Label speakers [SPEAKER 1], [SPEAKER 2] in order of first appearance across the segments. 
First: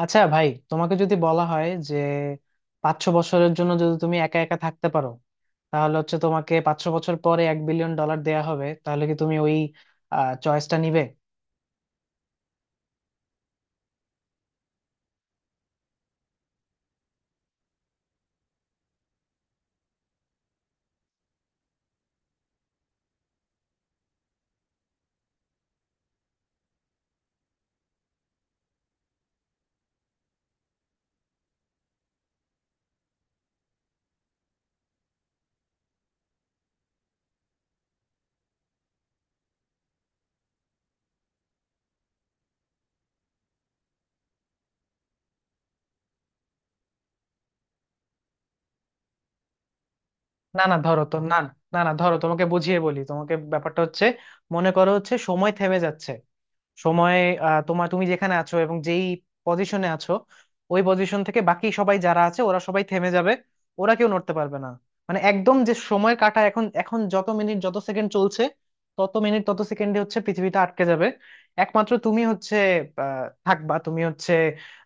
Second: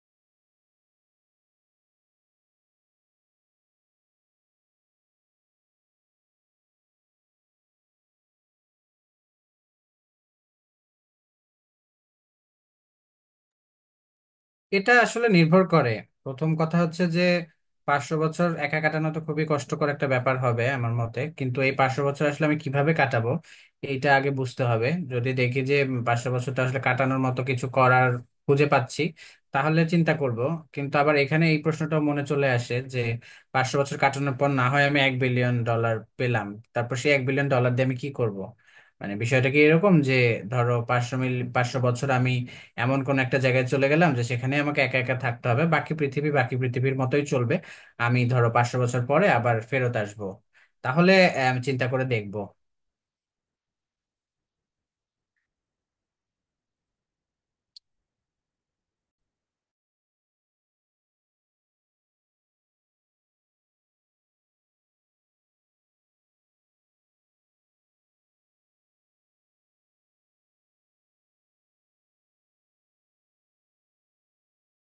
[SPEAKER 1] আচ্ছা ভাই, তোমাকে যদি বলা হয় যে 5-6 বছরের জন্য যদি তুমি একা একা থাকতে পারো, তাহলে হচ্ছে তোমাকে 5-6 বছর পরে 1 বিলিয়ন ডলার দেয়া হবে, তাহলে কি তুমি ওই চয়েসটা নিবে?
[SPEAKER 2] এটা আসলে নির্ভর করে। প্রথম কথা হচ্ছে যে 500 বছর একা কাটানো তো খুবই কষ্টকর একটা ব্যাপার হবে আমার মতে। কিন্তু এই পাঁচশো বছর আসলে আমি কিভাবে কাটাবো এইটা আগে বুঝতে হবে। যদি দেখি যে পাঁচশো বছরটা আসলে কাটানোর মতো কিছু করার খুঁজে পাচ্ছি, তাহলে চিন্তা করব। কিন্তু আবার এখানে এই প্রশ্নটাও মনে চলে আসে যে পাঁচশো বছর কাটানোর পর না হয় আমি 1 বিলিয়ন ডলার পেলাম, তারপর সেই 1 বিলিয়ন ডলার দিয়ে আমি কি করব? মানে বিষয়টা কি এরকম যে ধরো পাঁচশো বছর আমি এমন কোন একটা জায়গায় চলে গেলাম যে সেখানে আমাকে একা একা থাকতে হবে, বাকি পৃথিবীর মতোই চলবে, আমি ধরো পাঁচশো বছর পরে আবার ফেরত আসবো?
[SPEAKER 1] না না, ধরো
[SPEAKER 2] তাহলে
[SPEAKER 1] তো না।
[SPEAKER 2] আমি
[SPEAKER 1] না
[SPEAKER 2] চিন্তা
[SPEAKER 1] না,
[SPEAKER 2] করে
[SPEAKER 1] ধরো
[SPEAKER 2] দেখবো।
[SPEAKER 1] তোমাকে বুঝিয়ে বলি, তোমাকে ব্যাপারটা হচ্ছে মনে করো হচ্ছে সময় থেমে যাচ্ছে। সময়ে তোমার তুমি যেখানে আছো এবং যেই পজিশনে আছো, ওই পজিশন থেকে বাকি সবাই যারা আছে ওরা সবাই থেমে যাবে। ওরা কেউ নড়তে পারবে না। মানে একদম যে সময় কাটা এখন এখন যত মিনিট যত সেকেন্ড চলছে, তত মিনিট তত সেকেন্ডে হচ্ছে পৃথিবীটা আটকে যাবে। একমাত্র তুমি হচ্ছে থাকবা, তুমি হচ্ছে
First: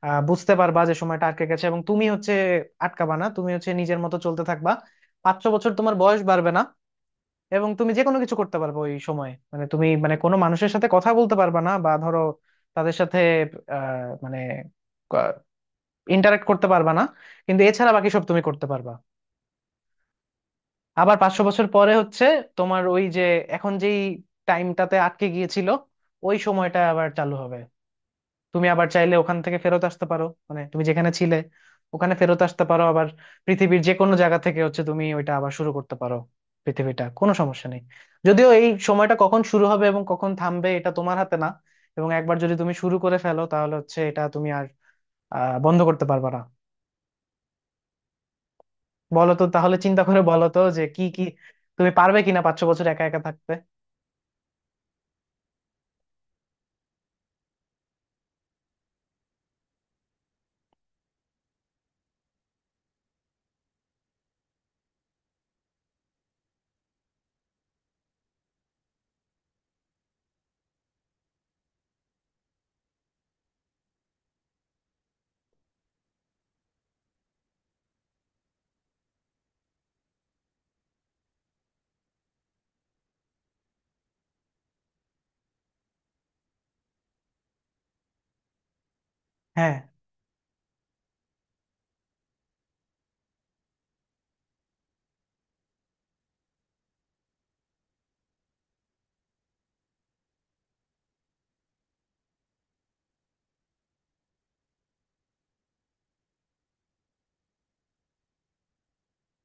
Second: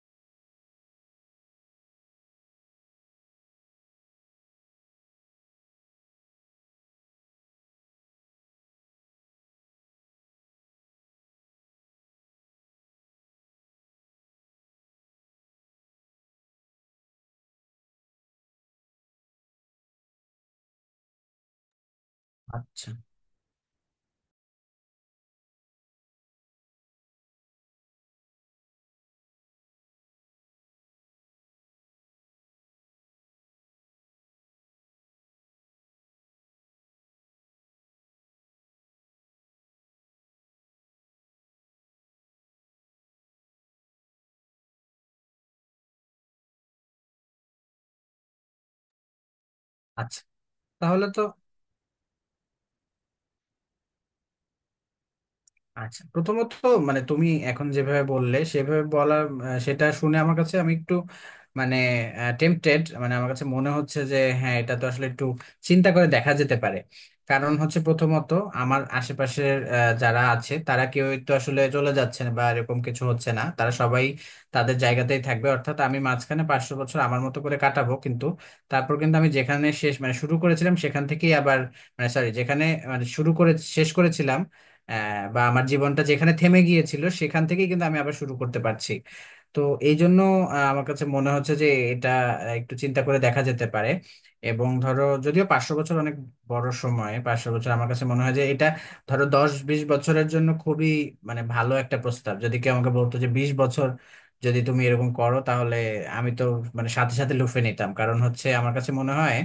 [SPEAKER 1] বুঝতে পারবা যে সময়টা আটকে গেছে, এবং তুমি হচ্ছে আটকাবা না, তুমি হচ্ছে নিজের মতো চলতে থাকবা। 5-6 বছর তোমার বয়স বাড়বে না, এবং তুমি যে কোনো কিছু করতে পারবে ওই সময়ে। মানে তুমি মানে কোনো মানুষের সাথে কথা বলতে পারবা না, বা ধরো তাদের সাথে মানে ইন্টারাক্ট করতে পারবা না। কিন্তু এছাড়া বাকি সব তুমি করতে পারবা। আবার 500 বছর পরে হচ্ছে তোমার
[SPEAKER 2] আচ্ছা।
[SPEAKER 1] ওই যে এখন যেই টাইমটাতে আটকে গিয়েছিল, ওই সময়টা আবার চালু হবে। তুমি আবার চাইলে ওখান থেকে ফেরত আসতে পারো, মানে তুমি যেখানে ছিলে ওখানে ফেরত আসতে পারো আবার। পৃথিবীর যে কোনো জায়গা থেকে হচ্ছে তুমি ওইটা আবার শুরু করতে পারো, পৃথিবীটা কোনো সমস্যা নেই। যদিও এই সময়টা কখন শুরু হবে এবং কখন থামবে, এটা তোমার হাতে না। এবং একবার যদি তুমি শুরু করে ফেলো, তাহলে হচ্ছে এটা তুমি আর বন্ধ করতে পারবে না। বলো তো, তাহলে চিন্তা
[SPEAKER 2] আচ্ছা,
[SPEAKER 1] করে বলো তো যে কি
[SPEAKER 2] তাহলে তো।
[SPEAKER 1] কি, তুমি পারবে কিনা 5-6 বছর একা একা থাকতে।
[SPEAKER 2] আচ্ছা, প্রথমত, মানে তুমি এখন যেভাবে বললে সেভাবে বলা, সেটা শুনে আমার কাছে আমি একটু, মানে, টেম্পটেড। মানে আমার কাছে মনে হচ্ছে যে হ্যাঁ, এটা তো আসলে একটু চিন্তা করে দেখা যেতে পারে। কারণ হচ্ছে প্রথমত, আমার আশেপাশের যারা আছে তারা কেউই তো আসলে চলে যাচ্ছে না বা এরকম কিছু হচ্ছে না, তারা সবাই তাদের জায়গাতেই থাকবে, অর্থাৎ আমি মাঝখানে পাঁচশো বছর আমার মতো করে কাটাবো, কিন্তু তারপর কিন্তু আমি যেখানে শেষ মানে শুরু করেছিলাম সেখান থেকেই আবার, মানে সরি, যেখানে মানে শুরু করে শেষ করেছিলাম, বা আমার জীবনটা যেখানে থেমে গিয়েছিল সেখান থেকেই কিন্তু আমি আবার শুরু করতে পারছি। তো
[SPEAKER 1] হ্যাঁ,
[SPEAKER 2] এই জন্য আমার কাছে মনে হচ্ছে যে এটা একটু চিন্তা করে দেখা যেতে পারে। এবং ধরো যদিও পাঁচশো বছর অনেক বড় সময়, পাঁচশো বছর আমার কাছে মনে হয় যে এটা, ধরো 10-20 বছরের জন্য খুবই মানে ভালো একটা প্রস্তাব, যদি কেউ আমাকে বলতো যে 20 বছর যদি তুমি এরকম করো, তাহলে আমি তো মানে সাথে সাথে লুফে নিতাম। কারণ হচ্ছে আমার কাছে মনে হয়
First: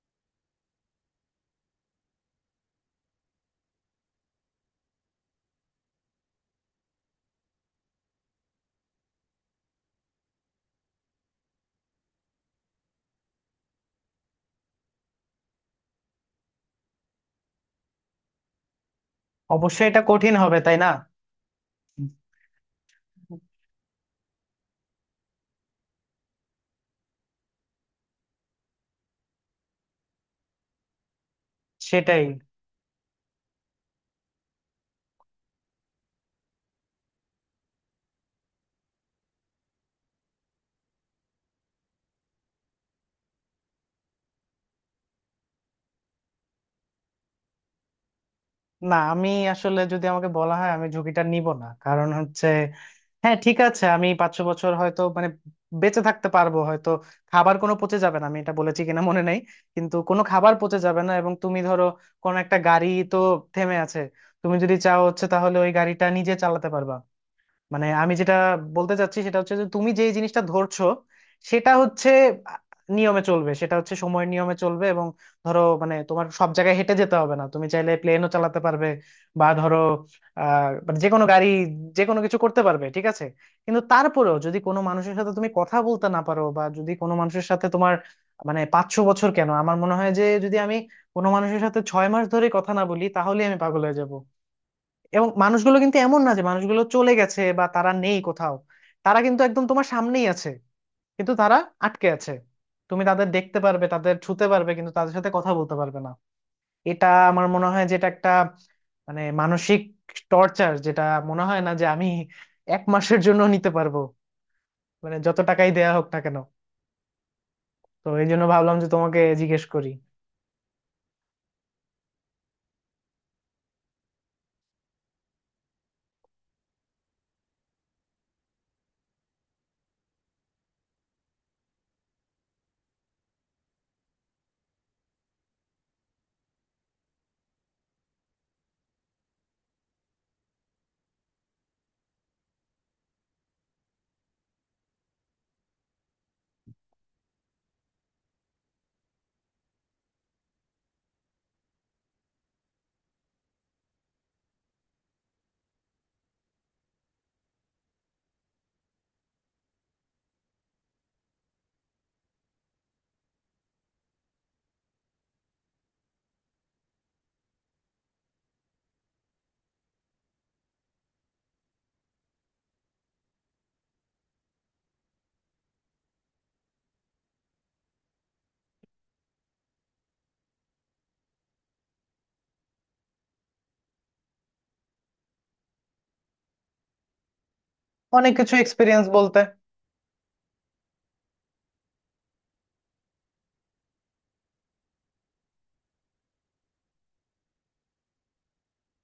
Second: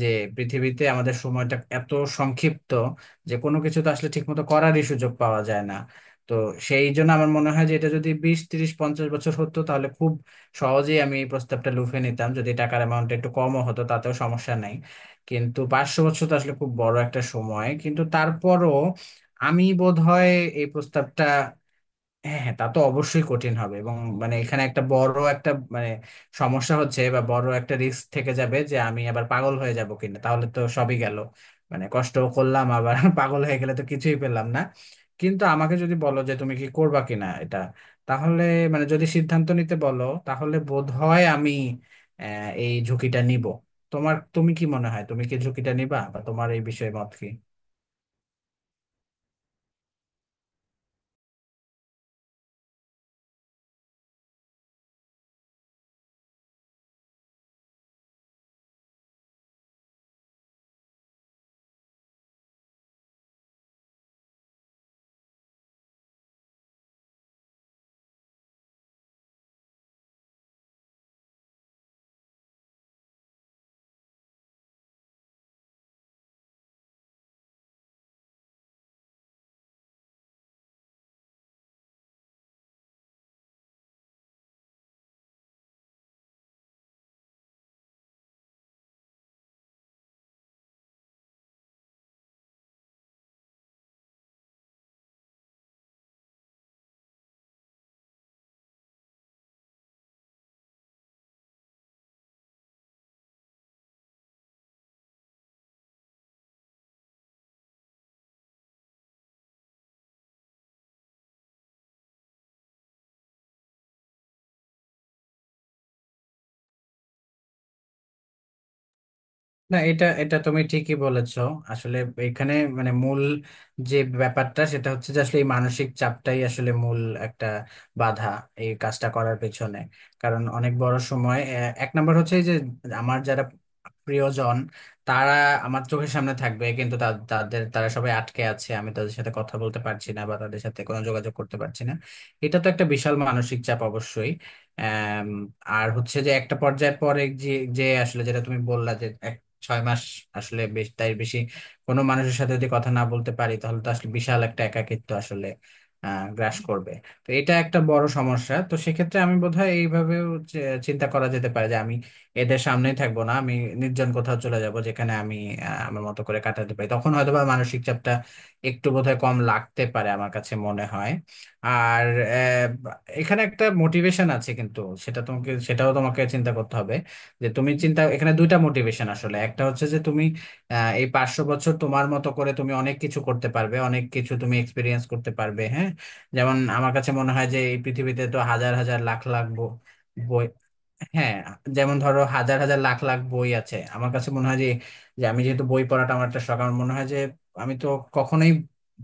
[SPEAKER 2] যে পৃথিবীতে আমাদের সময়টা এত সংক্ষিপ্ত যে কোনো কিছু তো আসলে ঠিকমতো করারই সুযোগ পাওয়া যায় না। তো সেই জন্য আমার মনে হয় যে এটা যদি 20-30-50 বছর হতো তাহলে খুব সহজেই আমি এই প্রস্তাবটা লুফে নিতাম, যদি টাকার অ্যামাউন্টটা একটু কমও হতো তাতেও সমস্যা নাই। কিন্তু পাঁচশো বছর তো আসলে খুব বড় একটা সময়, কিন্তু তারপরও আমি
[SPEAKER 1] অবশ্যই এটা
[SPEAKER 2] বোধহয়
[SPEAKER 1] কঠিন হবে,
[SPEAKER 2] এই
[SPEAKER 1] তাই না?
[SPEAKER 2] প্রস্তাবটা। হ্যাঁ হ্যাঁ, তা তো অবশ্যই কঠিন হবে। এবং মানে এখানে একটা বড় একটা, মানে, সমস্যা হচ্ছে বা বড় একটা রিস্ক থেকে যাবে যে আমি আবার পাগল হয়ে যাব কিনা, তাহলে তো সবই গেল। মানে কষ্ট
[SPEAKER 1] সেটাই।
[SPEAKER 2] করলাম আবার পাগল হয়ে গেলে তো কিছুই পেলাম না। কিন্তু আমাকে যদি বলো যে তুমি কি করবা কিনা এটা, তাহলে মানে যদি সিদ্ধান্ত নিতে বলো তাহলে বোধ হয় আমি আহ এই ঝুঁকিটা নিব। তোমার তুমি কি মনে হয়, তুমি কি ঝুঁকিটা নিবা বা তোমার এই বিষয়ে মত কি?
[SPEAKER 1] না, আমি আসলে, যদি আমাকে বলা হয় আমি ঝুঁকিটা নিব না, কারণ হচ্ছে, হ্যাঁ, ঠিক আছে, আমি 500 বছর হয়তো মানে বেঁচে থাকতে পারবো হয়তো। খাবার কোনো পচে যাবে না, আমি এটা বলেছি কিনা মনে নেই, কিন্তু কোনো খাবার পচে যাবে না। এবং তুমি ধরো কোন একটা গাড়ি তো থেমে আছে, তুমি যদি চাও হচ্ছে তাহলে ওই গাড়িটা নিজে চালাতে পারবা। মানে আমি যেটা বলতে চাচ্ছি সেটা হচ্ছে যে তুমি যেই জিনিসটা ধরছো সেটা হচ্ছে নিয়মে চলবে, সেটা হচ্ছে সময়ের নিয়মে চলবে। এবং ধরো মানে তোমার সব জায়গায় হেঁটে যেতে হবে না, তুমি চাইলে প্লেনও চালাতে পারবে, বা ধরো মানে যে কোনো গাড়ি, যে কোনো কিছু করতে পারবে, ঠিক আছে। কিন্তু তারপরেও যদি কোনো মানুষের সাথে তুমি কথা বলতে না পারো, বা যদি কোনো মানুষের সাথে তোমার মানে, 5-6 বছর কেন, আমার মনে হয় যে যদি আমি কোনো মানুষের সাথে 6 মাস ধরে কথা না বলি, তাহলে আমি পাগল হয়ে যাব। এবং মানুষগুলো কিন্তু এমন না যে মানুষগুলো চলে গেছে বা তারা নেই কোথাও, তারা কিন্তু একদম তোমার সামনেই আছে, কিন্তু তারা আটকে আছে। তুমি তাদের দেখতে পারবে, তাদের ছুতে পারবে, কিন্তু তাদের সাথে কথা বলতে পারবে না। এটা আমার মনে হয় যেটা একটা, মানে মানসিক টর্চার, যেটা মনে হয় না যে আমি 1 মাসের জন্য নিতে পারবো, মানে যত টাকাই দেয়া হোক না কেন। তো এই জন্য ভাবলাম যে তোমাকে জিজ্ঞেস
[SPEAKER 2] না,
[SPEAKER 1] করি।
[SPEAKER 2] এটা এটা তুমি ঠিকই বলেছো। আসলে এখানে মানে মূল যে ব্যাপারটা সেটা হচ্ছে যে আসলে এই মানসিক চাপটাই আসলে মূল একটা বাধা এই কাজটা করার পেছনে। কারণ অনেক বড় সময় এক নম্বর হচ্ছে এই যে, আমার যারা প্রিয়জন তারা আমার চোখের সামনে থাকবে, কিন্তু তাদের তারা সবাই আটকে আছে, আমি তাদের সাথে কথা বলতে পারছি না বা তাদের সাথে কোনো যোগাযোগ করতে পারছি না। এটা তো একটা বিশাল মানসিক চাপ অবশ্যই। আম, আর হচ্ছে যে একটা পর্যায়ের পরে যে, আসলে যেটা তুমি বললা যে 6 মাস আসলে বেশ তাই বেশি, কোনো মানুষের সাথে যদি কথা না বলতে পারি তাহলে তো আসলে বিশাল একটা একাকিত্ব আসলে গ্রাস করবে। তো এটা একটা বড় সমস্যা। তো সেক্ষেত্রে আমি বোধহয় এইভাবেও চিন্তা করা যেতে পারে যে আমি এদের সামনেই থাকবো না, আমি নির্জন কোথাও চলে যাব যেখানে আমি আমার মতো করে কাটাতে পারি, তখন হয়তোবা মানসিক চাপটা একটু বোধহয় কম লাগতে পারে আমার কাছে মনে হয়। আর আহ, এখানে একটা মোটিভেশন আছে কিন্তু সেটা তোমাকে, সেটাও তোমাকে চিন্তা করতে হবে যে তুমি চিন্তা, এখানে দুইটা মোটিভেশন আসলে। একটা হচ্ছে যে তুমি এই পাঁচশো বছর তোমার মতো করে তুমি অনেক কিছু করতে পারবে, অনেক কিছু তুমি এক্সপিরিয়েন্স করতে পারবে। হ্যাঁ, যেমন আমার কাছে মনে হয় যে এই পৃথিবীতে
[SPEAKER 1] অনেক
[SPEAKER 2] তো
[SPEAKER 1] কিছু
[SPEAKER 2] হাজার হাজার
[SPEAKER 1] এক্সপিরিয়েন্স
[SPEAKER 2] লাখ
[SPEAKER 1] বলতে?
[SPEAKER 2] লাখ বই। হ্যাঁ, যেমন ধরো হাজার হাজার লাখ লাখ বই আছে, আমার কাছে মনে হয় যে, যে আমি যেহেতু বই পড়াটা আমার একটা শখ, আমার মনে হয় যে আমি তো কখনোই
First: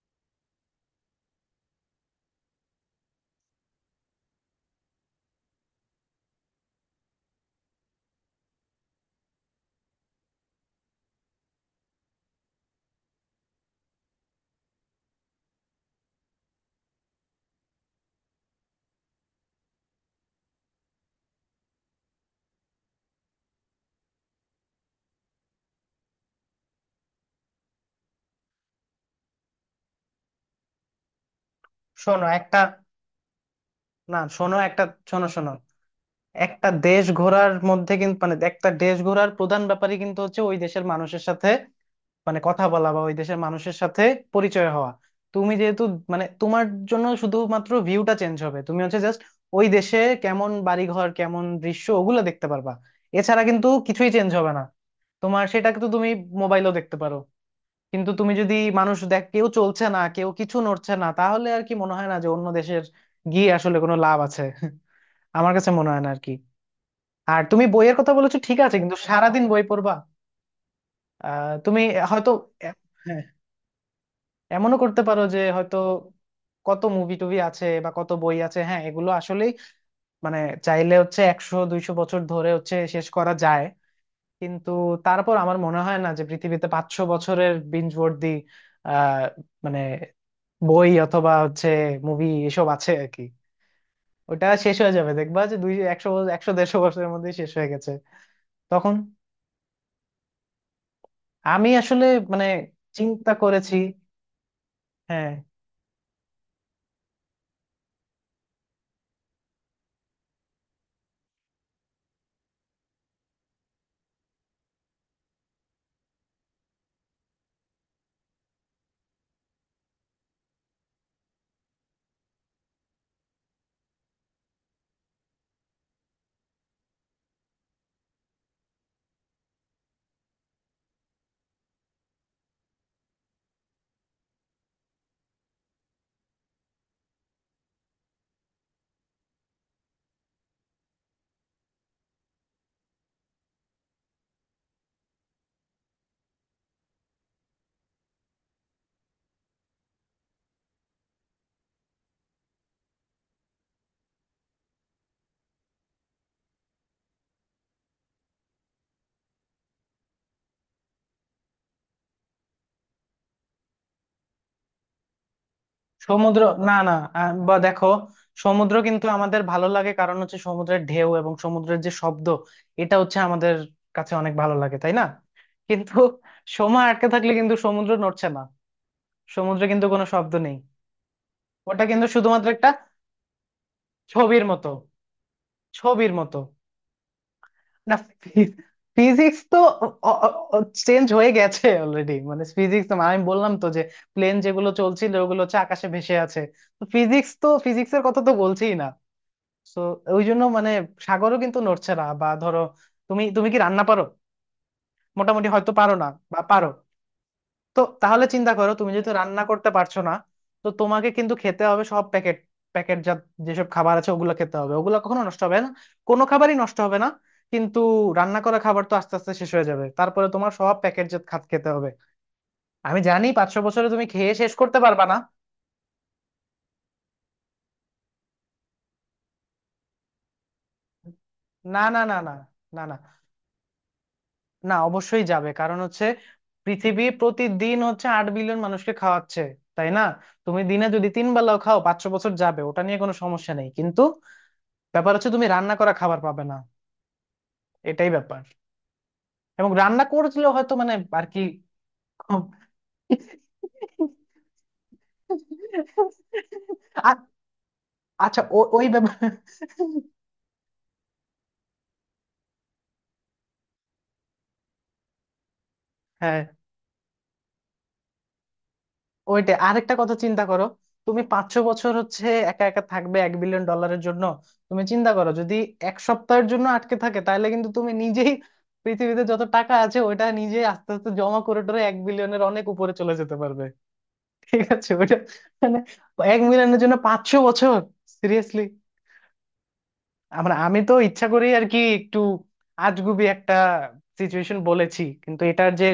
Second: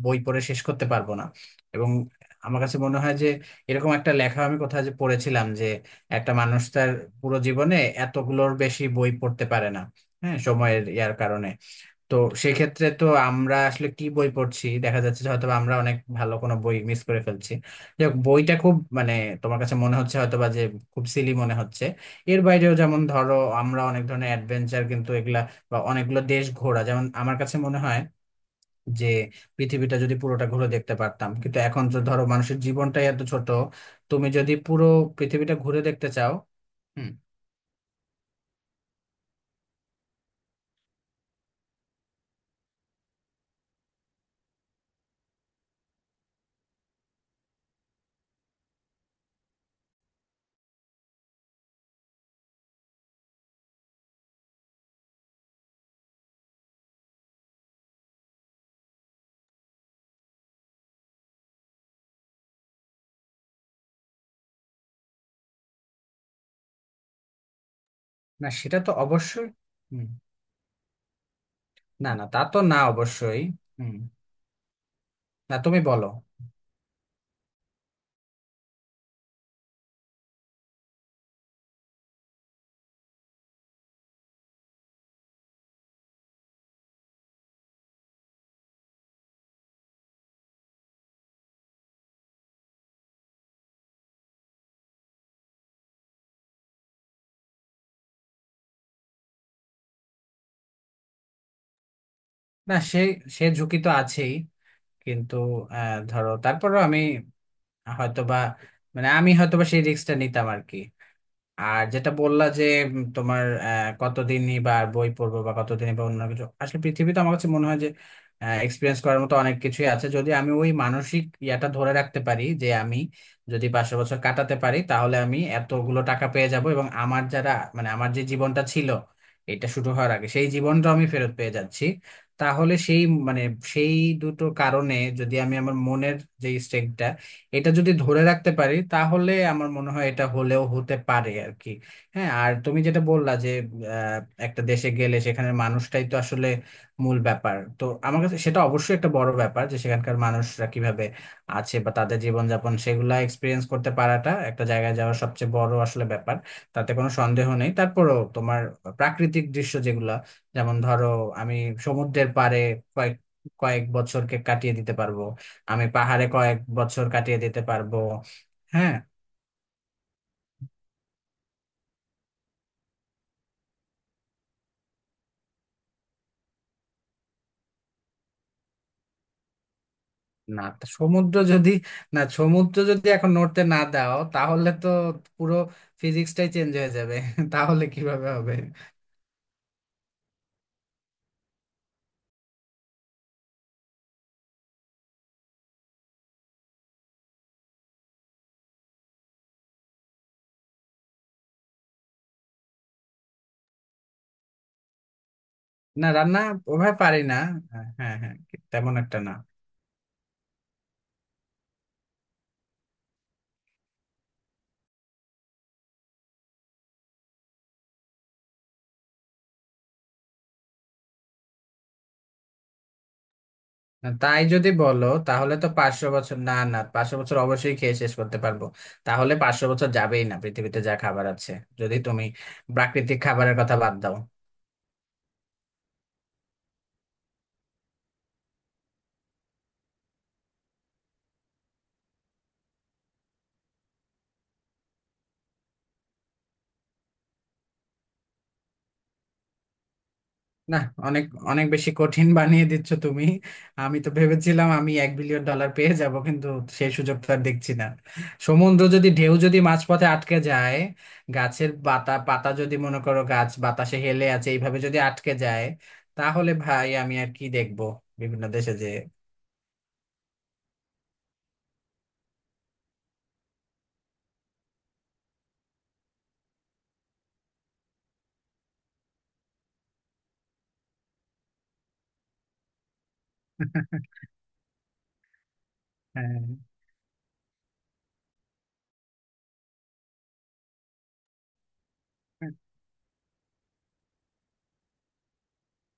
[SPEAKER 2] বই পড়ে শেষ করতে পারবো না। এবং আমার কাছে মনে হয় যে, এরকম একটা লেখা আমি কোথায় যে পড়েছিলাম যে একটা মানুষ তার পুরো জীবনে এতগুলোর বেশি বই পড়তে পারে না, হ্যাঁ, সময়ের ইয়ার কারণে। তো সেক্ষেত্রে তো আমরা আসলে কি বই পড়ছি, দেখা যাচ্ছে যে হয়তো বা আমরা অনেক ভালো কোনো বই মিস করে ফেলছি, যাক বইটা খুব মানে তোমার কাছে মনে হচ্ছে হয়তো বা যে খুব সিলি মনে হচ্ছে। এর বাইরেও যেমন ধরো, আমরা অনেক ধরনের অ্যাডভেঞ্চার কিন্তু এগুলা, বা অনেকগুলো দেশ ঘোরা, যেমন আমার কাছে মনে হয় যে পৃথিবীটা যদি পুরোটা ঘুরে দেখতে পারতাম, কিন্তু এখন তো ধরো
[SPEAKER 1] শোনো
[SPEAKER 2] মানুষের
[SPEAKER 1] একটা,
[SPEAKER 2] জীবনটাই এত ছোট।
[SPEAKER 1] না
[SPEAKER 2] তুমি যদি
[SPEAKER 1] শোনো একটা,
[SPEAKER 2] পুরো
[SPEAKER 1] শোনো শোনো,
[SPEAKER 2] পৃথিবীটা ঘুরে দেখতে চাও।
[SPEAKER 1] একটা দেশ
[SPEAKER 2] হুম।
[SPEAKER 1] ঘোরার মধ্যে কিন্তু, মানে একটা দেশ ঘোরার প্রধান ব্যাপারই কিন্তু হচ্ছে ওই দেশের মানুষের সাথে মানে কথা বলা, বা ওই দেশের মানুষের সাথে পরিচয় হওয়া। তুমি যেহেতু মানে তোমার জন্য শুধুমাত্র ভিউটা চেঞ্জ হবে, তুমি হচ্ছে জাস্ট ওই দেশে কেমন বাড়িঘর কেমন দৃশ্য ওগুলো দেখতে পারবা, এছাড়া কিন্তু কিছুই চেঞ্জ হবে না তোমার। সেটা কিন্তু তুমি মোবাইলও দেখতে পারো। কিন্তু তুমি যদি মানুষ দেখ কেউ চলছে না, কেউ কিছু নড়ছে না, তাহলে আর কি মনে হয় না যে অন্য দেশের গিয়ে আসলে কোনো লাভ আছে? আমার কাছে মনে হয় না আর কি। আর তুমি বইয়ের কথা বলেছো,
[SPEAKER 2] না,
[SPEAKER 1] ঠিক আছে,
[SPEAKER 2] সেটা তো
[SPEAKER 1] কিন্তু সারাদিন
[SPEAKER 2] অবশ্যই।
[SPEAKER 1] বই পড়বা?
[SPEAKER 2] হুম।
[SPEAKER 1] তুমি
[SPEAKER 2] না না,
[SPEAKER 1] হয়তো
[SPEAKER 2] তা তো
[SPEAKER 1] এ-
[SPEAKER 2] না,
[SPEAKER 1] হ্যাঁ,
[SPEAKER 2] অবশ্যই। হুম।
[SPEAKER 1] এমনও করতে পারো যে
[SPEAKER 2] না,
[SPEAKER 1] হয়তো
[SPEAKER 2] তুমি বলো।
[SPEAKER 1] কত মুভি টুভি আছে বা কত বই আছে, হ্যাঁ এগুলো আসলেই মানে চাইলে হচ্ছে 100-200 বছর ধরে হচ্ছে শেষ করা যায়। কিন্তু তারপর আমার মনে হয় না যে পৃথিবীতে 500 বছরের বিঞ্জবর্দি আহ মানে বই অথবা হচ্ছে মুভি এসব আছে আর কি। ওটা শেষ হয়ে যাবে, দেখবা যে দুই একশো, একশো দেড়শো বছরের মধ্যে শেষ হয়ে গেছে। তখন আমি আসলে মানে
[SPEAKER 2] না, সে
[SPEAKER 1] চিন্তা
[SPEAKER 2] সে ঝুঁকি
[SPEAKER 1] করেছি।
[SPEAKER 2] তো আছেই, কিন্তু
[SPEAKER 1] হ্যাঁ
[SPEAKER 2] ধরো তারপরেও আমি হয়তোবা, মানে আমি হয়তোবা সেই রিস্কটা নিতাম আর কি। আর যেটা বললা যে তোমার কতদিনই বা আর বই পড়বো বা কতদিনই বা অন্য কিছু, আসলে পৃথিবীতে আমার কাছে মনে হয় যে এক্সপিরিয়েন্স করার মতো অনেক কিছুই আছে। যদি আমি ওই মানসিক ইয়াটা ধরে রাখতে পারি যে আমি, যদি পাঁচশো বছর কাটাতে পারি তাহলে আমি এতগুলো টাকা পেয়ে যাব এবং আমার যারা, মানে আমার যে জীবনটা ছিল এটা শুরু হওয়ার আগে সেই জীবনটা আমি ফেরত পেয়ে যাচ্ছি, তাহলে সেই, মানে সেই দুটো কারণে যদি আমি আমার মনের যে স্টেটটা, এটা যদি ধরে রাখতে পারি তাহলে আমার মনে হয় এটা হলেও হতে পারে আর কি। হ্যাঁ, আর তুমি যেটা বললা যে আহ, একটা দেশে গেলে সেখানের মানুষটাই তো আসলে মূল ব্যাপার, তো আমার কাছে সেটা অবশ্যই একটা বড় ব্যাপার যে সেখানকার মানুষরা কিভাবে আছে বা তাদের জীবনযাপন, সেগুলা এক্সপিরিয়েন্স করতে পারাটা একটা জায়গায় যাওয়ার সবচেয়ে বড় আসলে ব্যাপার, তাতে কোনো সন্দেহ নেই। তারপরেও তোমার প্রাকৃতিক দৃশ্য যেগুলা, যেমন ধরো আমি সমুদ্রের পাড়ে কয়েক কয়েক বছরকে কাটিয়ে দিতে পারবো, আমি পাহাড়ে
[SPEAKER 1] সমুদ্র,
[SPEAKER 2] কয়েক
[SPEAKER 1] না না,
[SPEAKER 2] বছর কাটিয়ে
[SPEAKER 1] বা
[SPEAKER 2] দিতে
[SPEAKER 1] দেখো,
[SPEAKER 2] পারবো।
[SPEAKER 1] সমুদ্র
[SPEAKER 2] হ্যাঁ।
[SPEAKER 1] কিন্তু আমাদের ভালো লাগে কারণ হচ্ছে সমুদ্রের ঢেউ এবং সমুদ্রের যে শব্দ, এটা হচ্ছে আমাদের কাছে অনেক ভালো লাগে, তাই না? কিন্তু সময় আটকে থাকলে কিন্তু সমুদ্র নড়ছে না, সমুদ্রে কিন্তু কোনো শব্দ নেই।
[SPEAKER 2] না, তা সমুদ্র যদি,
[SPEAKER 1] ওটা কিন্তু
[SPEAKER 2] না
[SPEAKER 1] শুধুমাত্র একটা
[SPEAKER 2] সমুদ্র যদি এখন নড়তে না দাও
[SPEAKER 1] ছবির
[SPEAKER 2] তাহলে
[SPEAKER 1] মতো,
[SPEAKER 2] তো পুরো
[SPEAKER 1] ছবির মতো।
[SPEAKER 2] ফিজিক্সটাই চেঞ্জ হয়ে যাবে তাহলে
[SPEAKER 1] না,
[SPEAKER 2] কিভাবে হবে?
[SPEAKER 1] ফিজিক্স তো চেঞ্জ হয়ে গেছে অলরেডি, মানে ফিজিক্স তো আমি বললাম তো যে প্লেন যেগুলো চলছিল ওগুলো হচ্ছে আকাশে ভেসে আছে। তো ফিজিক্স তো, ফিজিক্সের কথা তো বলছিই না। তো ওই জন্য মানে সাগরও কিন্তু নড়ছে না। বা ধরো, তুমি তুমি কি রান্না পারো? মোটামুটি, হয়তো পারো
[SPEAKER 2] না,
[SPEAKER 1] না,
[SPEAKER 2] রান্না
[SPEAKER 1] বা পারো।
[SPEAKER 2] ওভাবে পারি না।
[SPEAKER 1] তো
[SPEAKER 2] হ্যাঁ হ্যাঁ
[SPEAKER 1] তাহলে
[SPEAKER 2] হ্যাঁ,
[SPEAKER 1] চিন্তা করো,
[SPEAKER 2] তেমন
[SPEAKER 1] তুমি যেহেতু
[SPEAKER 2] একটা না।
[SPEAKER 1] রান্না করতে পারছো না, তো তোমাকে কিন্তু খেতে হবে সব প্যাকেট, প্যাকেট যা যেসব খাবার আছে ওগুলো খেতে হবে। ওগুলো কখনো নষ্ট হবে না, কোনো খাবারই নষ্ট হবে না। কিন্তু রান্না করা খাবার তো আস্তে আস্তে শেষ হয়ে যাবে, তারপরে তোমার সব প্যাকেট জাত খাত খেতে হবে। আমি জানি পাঁচ ছ বছরে তুমি খেয়ে
[SPEAKER 2] তাই
[SPEAKER 1] শেষ
[SPEAKER 2] যদি
[SPEAKER 1] করতে
[SPEAKER 2] বলো
[SPEAKER 1] পারবা না
[SPEAKER 2] তাহলে তো পাঁচশো বছর, না না পাঁচশো বছর অবশ্যই খেয়ে শেষ করতে পারবো। তাহলে পাঁচশো বছর যাবেই না পৃথিবীতে যা খাবার আছে,
[SPEAKER 1] না
[SPEAKER 2] যদি
[SPEAKER 1] না না,
[SPEAKER 2] তুমি
[SPEAKER 1] না না না,
[SPEAKER 2] প্রাকৃতিক খাবারের কথা বাদ দাও।
[SPEAKER 1] না অবশ্যই যাবে, কারণ হচ্ছে পৃথিবী প্রতিদিন হচ্ছে 8 বিলিয়ন মানুষকে খাওয়াচ্ছে, তাই না? তুমি দিনে যদি 3 বেলাও খাও, 500 বছর যাবে, ওটা নিয়ে কোনো সমস্যা নেই। কিন্তু ব্যাপার হচ্ছে তুমি রান্না করা খাবার পাবে না, এটাই ব্যাপার। এবং রান্না করলেও হয়তো
[SPEAKER 2] না,
[SPEAKER 1] মানে
[SPEAKER 2] অনেক,
[SPEAKER 1] আর কি,
[SPEAKER 2] অনেক বেশি কঠিন
[SPEAKER 1] খুব
[SPEAKER 2] বানিয়ে দিচ্ছ তুমি। আমি তো ভেবেছিলাম আমি এক বিলিয়ন ডলার পেয়ে যাব, কিন্তু সেই সুযোগ তো
[SPEAKER 1] আ-
[SPEAKER 2] আর দেখছি না।
[SPEAKER 1] আচ্ছা,
[SPEAKER 2] সমুদ্র
[SPEAKER 1] ওই
[SPEAKER 2] যদি,
[SPEAKER 1] ব্যাপার।
[SPEAKER 2] ঢেউ যদি মাঝপথে আটকে যায়, গাছের পাতা পাতা যদি, মনে করো গাছ বাতাসে হেলে আছে এইভাবে যদি আটকে যায়,
[SPEAKER 1] হ্যাঁ,
[SPEAKER 2] তাহলে ভাই আমি আর কি দেখবো? বিভিন্ন দেশে যে
[SPEAKER 1] ওইটা আরেকটা কথা চিন্তা করো। তুমি পাঁচশো বছর হচ্ছে একা একা থাকবে 1 বিলিয়ন ডলারের জন্য, তুমি চিন্তা করো যদি 1 সপ্তাহের জন্য আটকে থাকে, তাহলে কিন্তু তুমি নিজেই পৃথিবীতে যত টাকা আছে ওটা নিজে আস্তে আস্তে জমা করে টরে 1 বিলিয়নের অনেক উপরে চলে যেতে পারবে। ঠিক আছে, ওইটা মানে 1 মিলিয়নের জন্য পাঁচশো বছর, সিরিয়াসলি! আমি তো ইচ্ছা করেই আর কি একটু
[SPEAKER 2] হ্যাঁ।
[SPEAKER 1] আজগুবি একটা সিচুয়েশন বলেছি, কিন্তু এটার যে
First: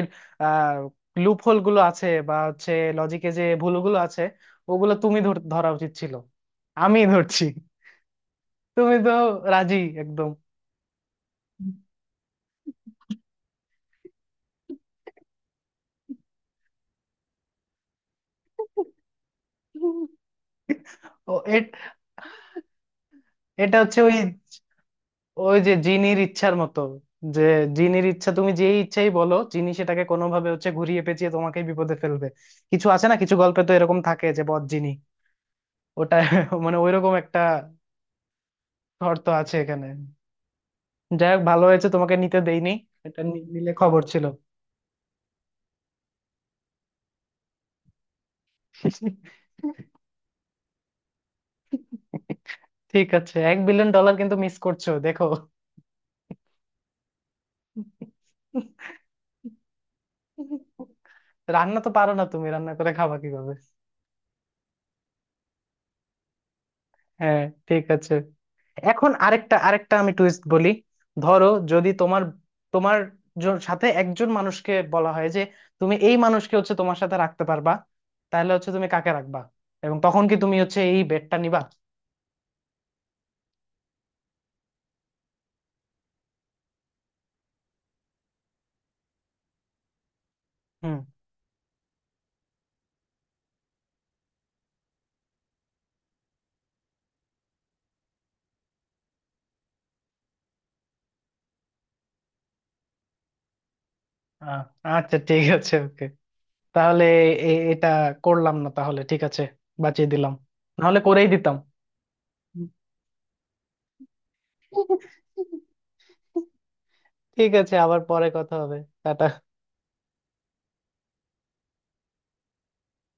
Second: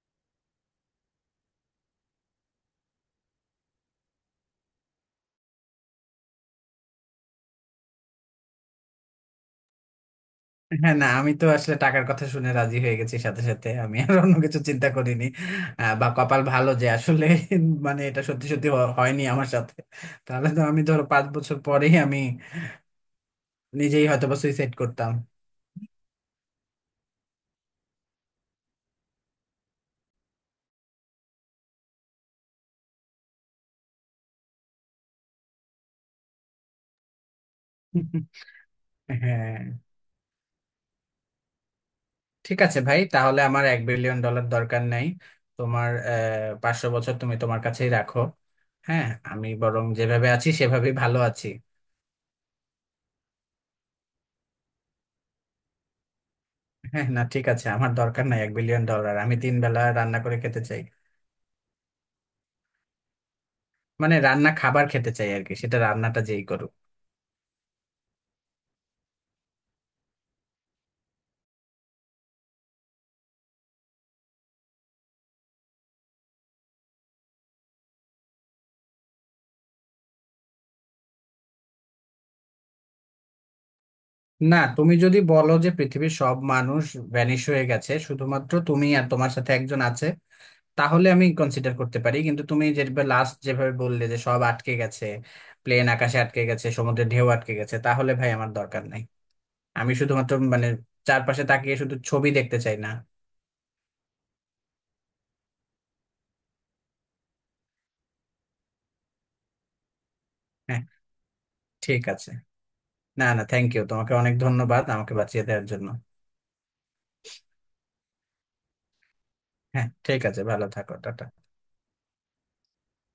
[SPEAKER 1] আহ লুপ হোল গুলো আছে, বা হচ্ছে লজিকে যে ভুলগুলো আছে, ওগুলো তুমি ধরা উচিত ছিল। আমি ধরছি, তুমি তো রাজি, একদম!
[SPEAKER 2] হ্যাঁ না, আমি তো আসলে টাকার কথা শুনে রাজি হয়ে গেছি সাথে সাথে, আমি আর অন্য কিছু চিন্তা করিনি, বা কপাল ভালো যে আসলে
[SPEAKER 1] ও এটা হচ্ছে ওই, ওই যে জিনির
[SPEAKER 2] মানে
[SPEAKER 1] ইচ্ছার
[SPEAKER 2] এটা সত্যি
[SPEAKER 1] মতো।
[SPEAKER 2] সত্যি হয়নি আমার সাথে, তাহলে
[SPEAKER 1] যে
[SPEAKER 2] তো আমি ধরো 5 বছর পরেই আমি নিজেই হয়তোবা সুইসাইড করতাম।
[SPEAKER 1] জিনির ইচ্ছা, তুমি যেই ইচ্ছাই বলো, জিনি সেটাকে কোনোভাবে হচ্ছে ঘুরিয়ে পেঁচিয়ে তোমাকে বিপদে ফেলবে। কিছু আছে না কিছু গল্পে তো এরকম থাকে যে বদ জিনি। ওটা মানে ওইরকম একটা শর্ত আছে
[SPEAKER 2] হ্যাঁ।
[SPEAKER 1] এখানে। যাই হোক, ভালো হয়েছে তোমাকে নিতে
[SPEAKER 2] ঠিক
[SPEAKER 1] দেইনি।
[SPEAKER 2] আছে ভাই,
[SPEAKER 1] এটা
[SPEAKER 2] তাহলে
[SPEAKER 1] নি-
[SPEAKER 2] আমার
[SPEAKER 1] নিলে
[SPEAKER 2] এক
[SPEAKER 1] খবর
[SPEAKER 2] বিলিয়ন
[SPEAKER 1] ছিল।
[SPEAKER 2] ডলার দরকার নাই। তোমার পাঁচশো বছর তুমি তোমার কাছেই রাখো। হ্যাঁ। আমি বরং যেভাবে আছি সেভাবেই ভালো আছি।
[SPEAKER 1] ঠিক আছে, 1 বিলিয়ন ডলার কিন্তু মিস করছো, দেখো।
[SPEAKER 2] হ্যাঁ না ঠিক আছে, আমার দরকার নাই 1 বিলিয়ন ডলার, আমি তিন বেলা রান্না করে খেতে চাই।
[SPEAKER 1] রান্না তো পারো না তুমি, রান্না করে খাবা কিভাবে?
[SPEAKER 2] মানে রান্না খাবার খেতে চাই আর কি, সেটা রান্নাটা যেই করুক।
[SPEAKER 1] হ্যাঁ, ঠিক আছে। এখন আরেকটা আরেকটা আমি টুইস্ট বলি। ধরো যদি তোমার তোমার সাথে একজন মানুষকে বলা হয় যে তুমি এই মানুষকে হচ্ছে তোমার সাথে রাখতে পারবা, তাহলে হচ্ছে তুমি কাকে রাখবা? এবং তখন কি তুমি হচ্ছে এই বেডটা নিবা?
[SPEAKER 2] না, তুমি যদি বলো যে পৃথিবীর সব মানুষ ভ্যানিশ হয়ে গেছে শুধুমাত্র তুমি আর তোমার সাথে একজন আছে,
[SPEAKER 1] হুম,
[SPEAKER 2] তাহলে আমি কনসিডার করতে পারি, কিন্তু তুমি যেভাবে লাস্ট যেভাবে বললে যে সব আটকে গেছে, প্লেন আকাশে আটকে গেছে, সমুদ্রের ঢেউ আটকে গেছে, তাহলে ভাই আমার দরকার নাই। আমি শুধুমাত্র মানে চারপাশে তাকিয়ে শুধু ছবি দেখতে চাই না।
[SPEAKER 1] আ- আচ্ছা, ঠিক আছে, ওকে, তাহলে এটা করলাম না তাহলে, ঠিক আছে, বাঁচিয়ে দিলাম।
[SPEAKER 2] হ্যাঁ।
[SPEAKER 1] নাহলে করেই দিতাম।
[SPEAKER 2] ঠিক আছে। না না, থ্যাংক ইউ, তোমাকে অনেক ধন্যবাদ আমাকে বাঁচিয়ে দেওয়ার জন্য।
[SPEAKER 1] ঠিক আছে, আবার পরে কথা হবে। টাটা।
[SPEAKER 2] হ্যাঁ ঠিক আছে, ভালো থাকো, টাটা।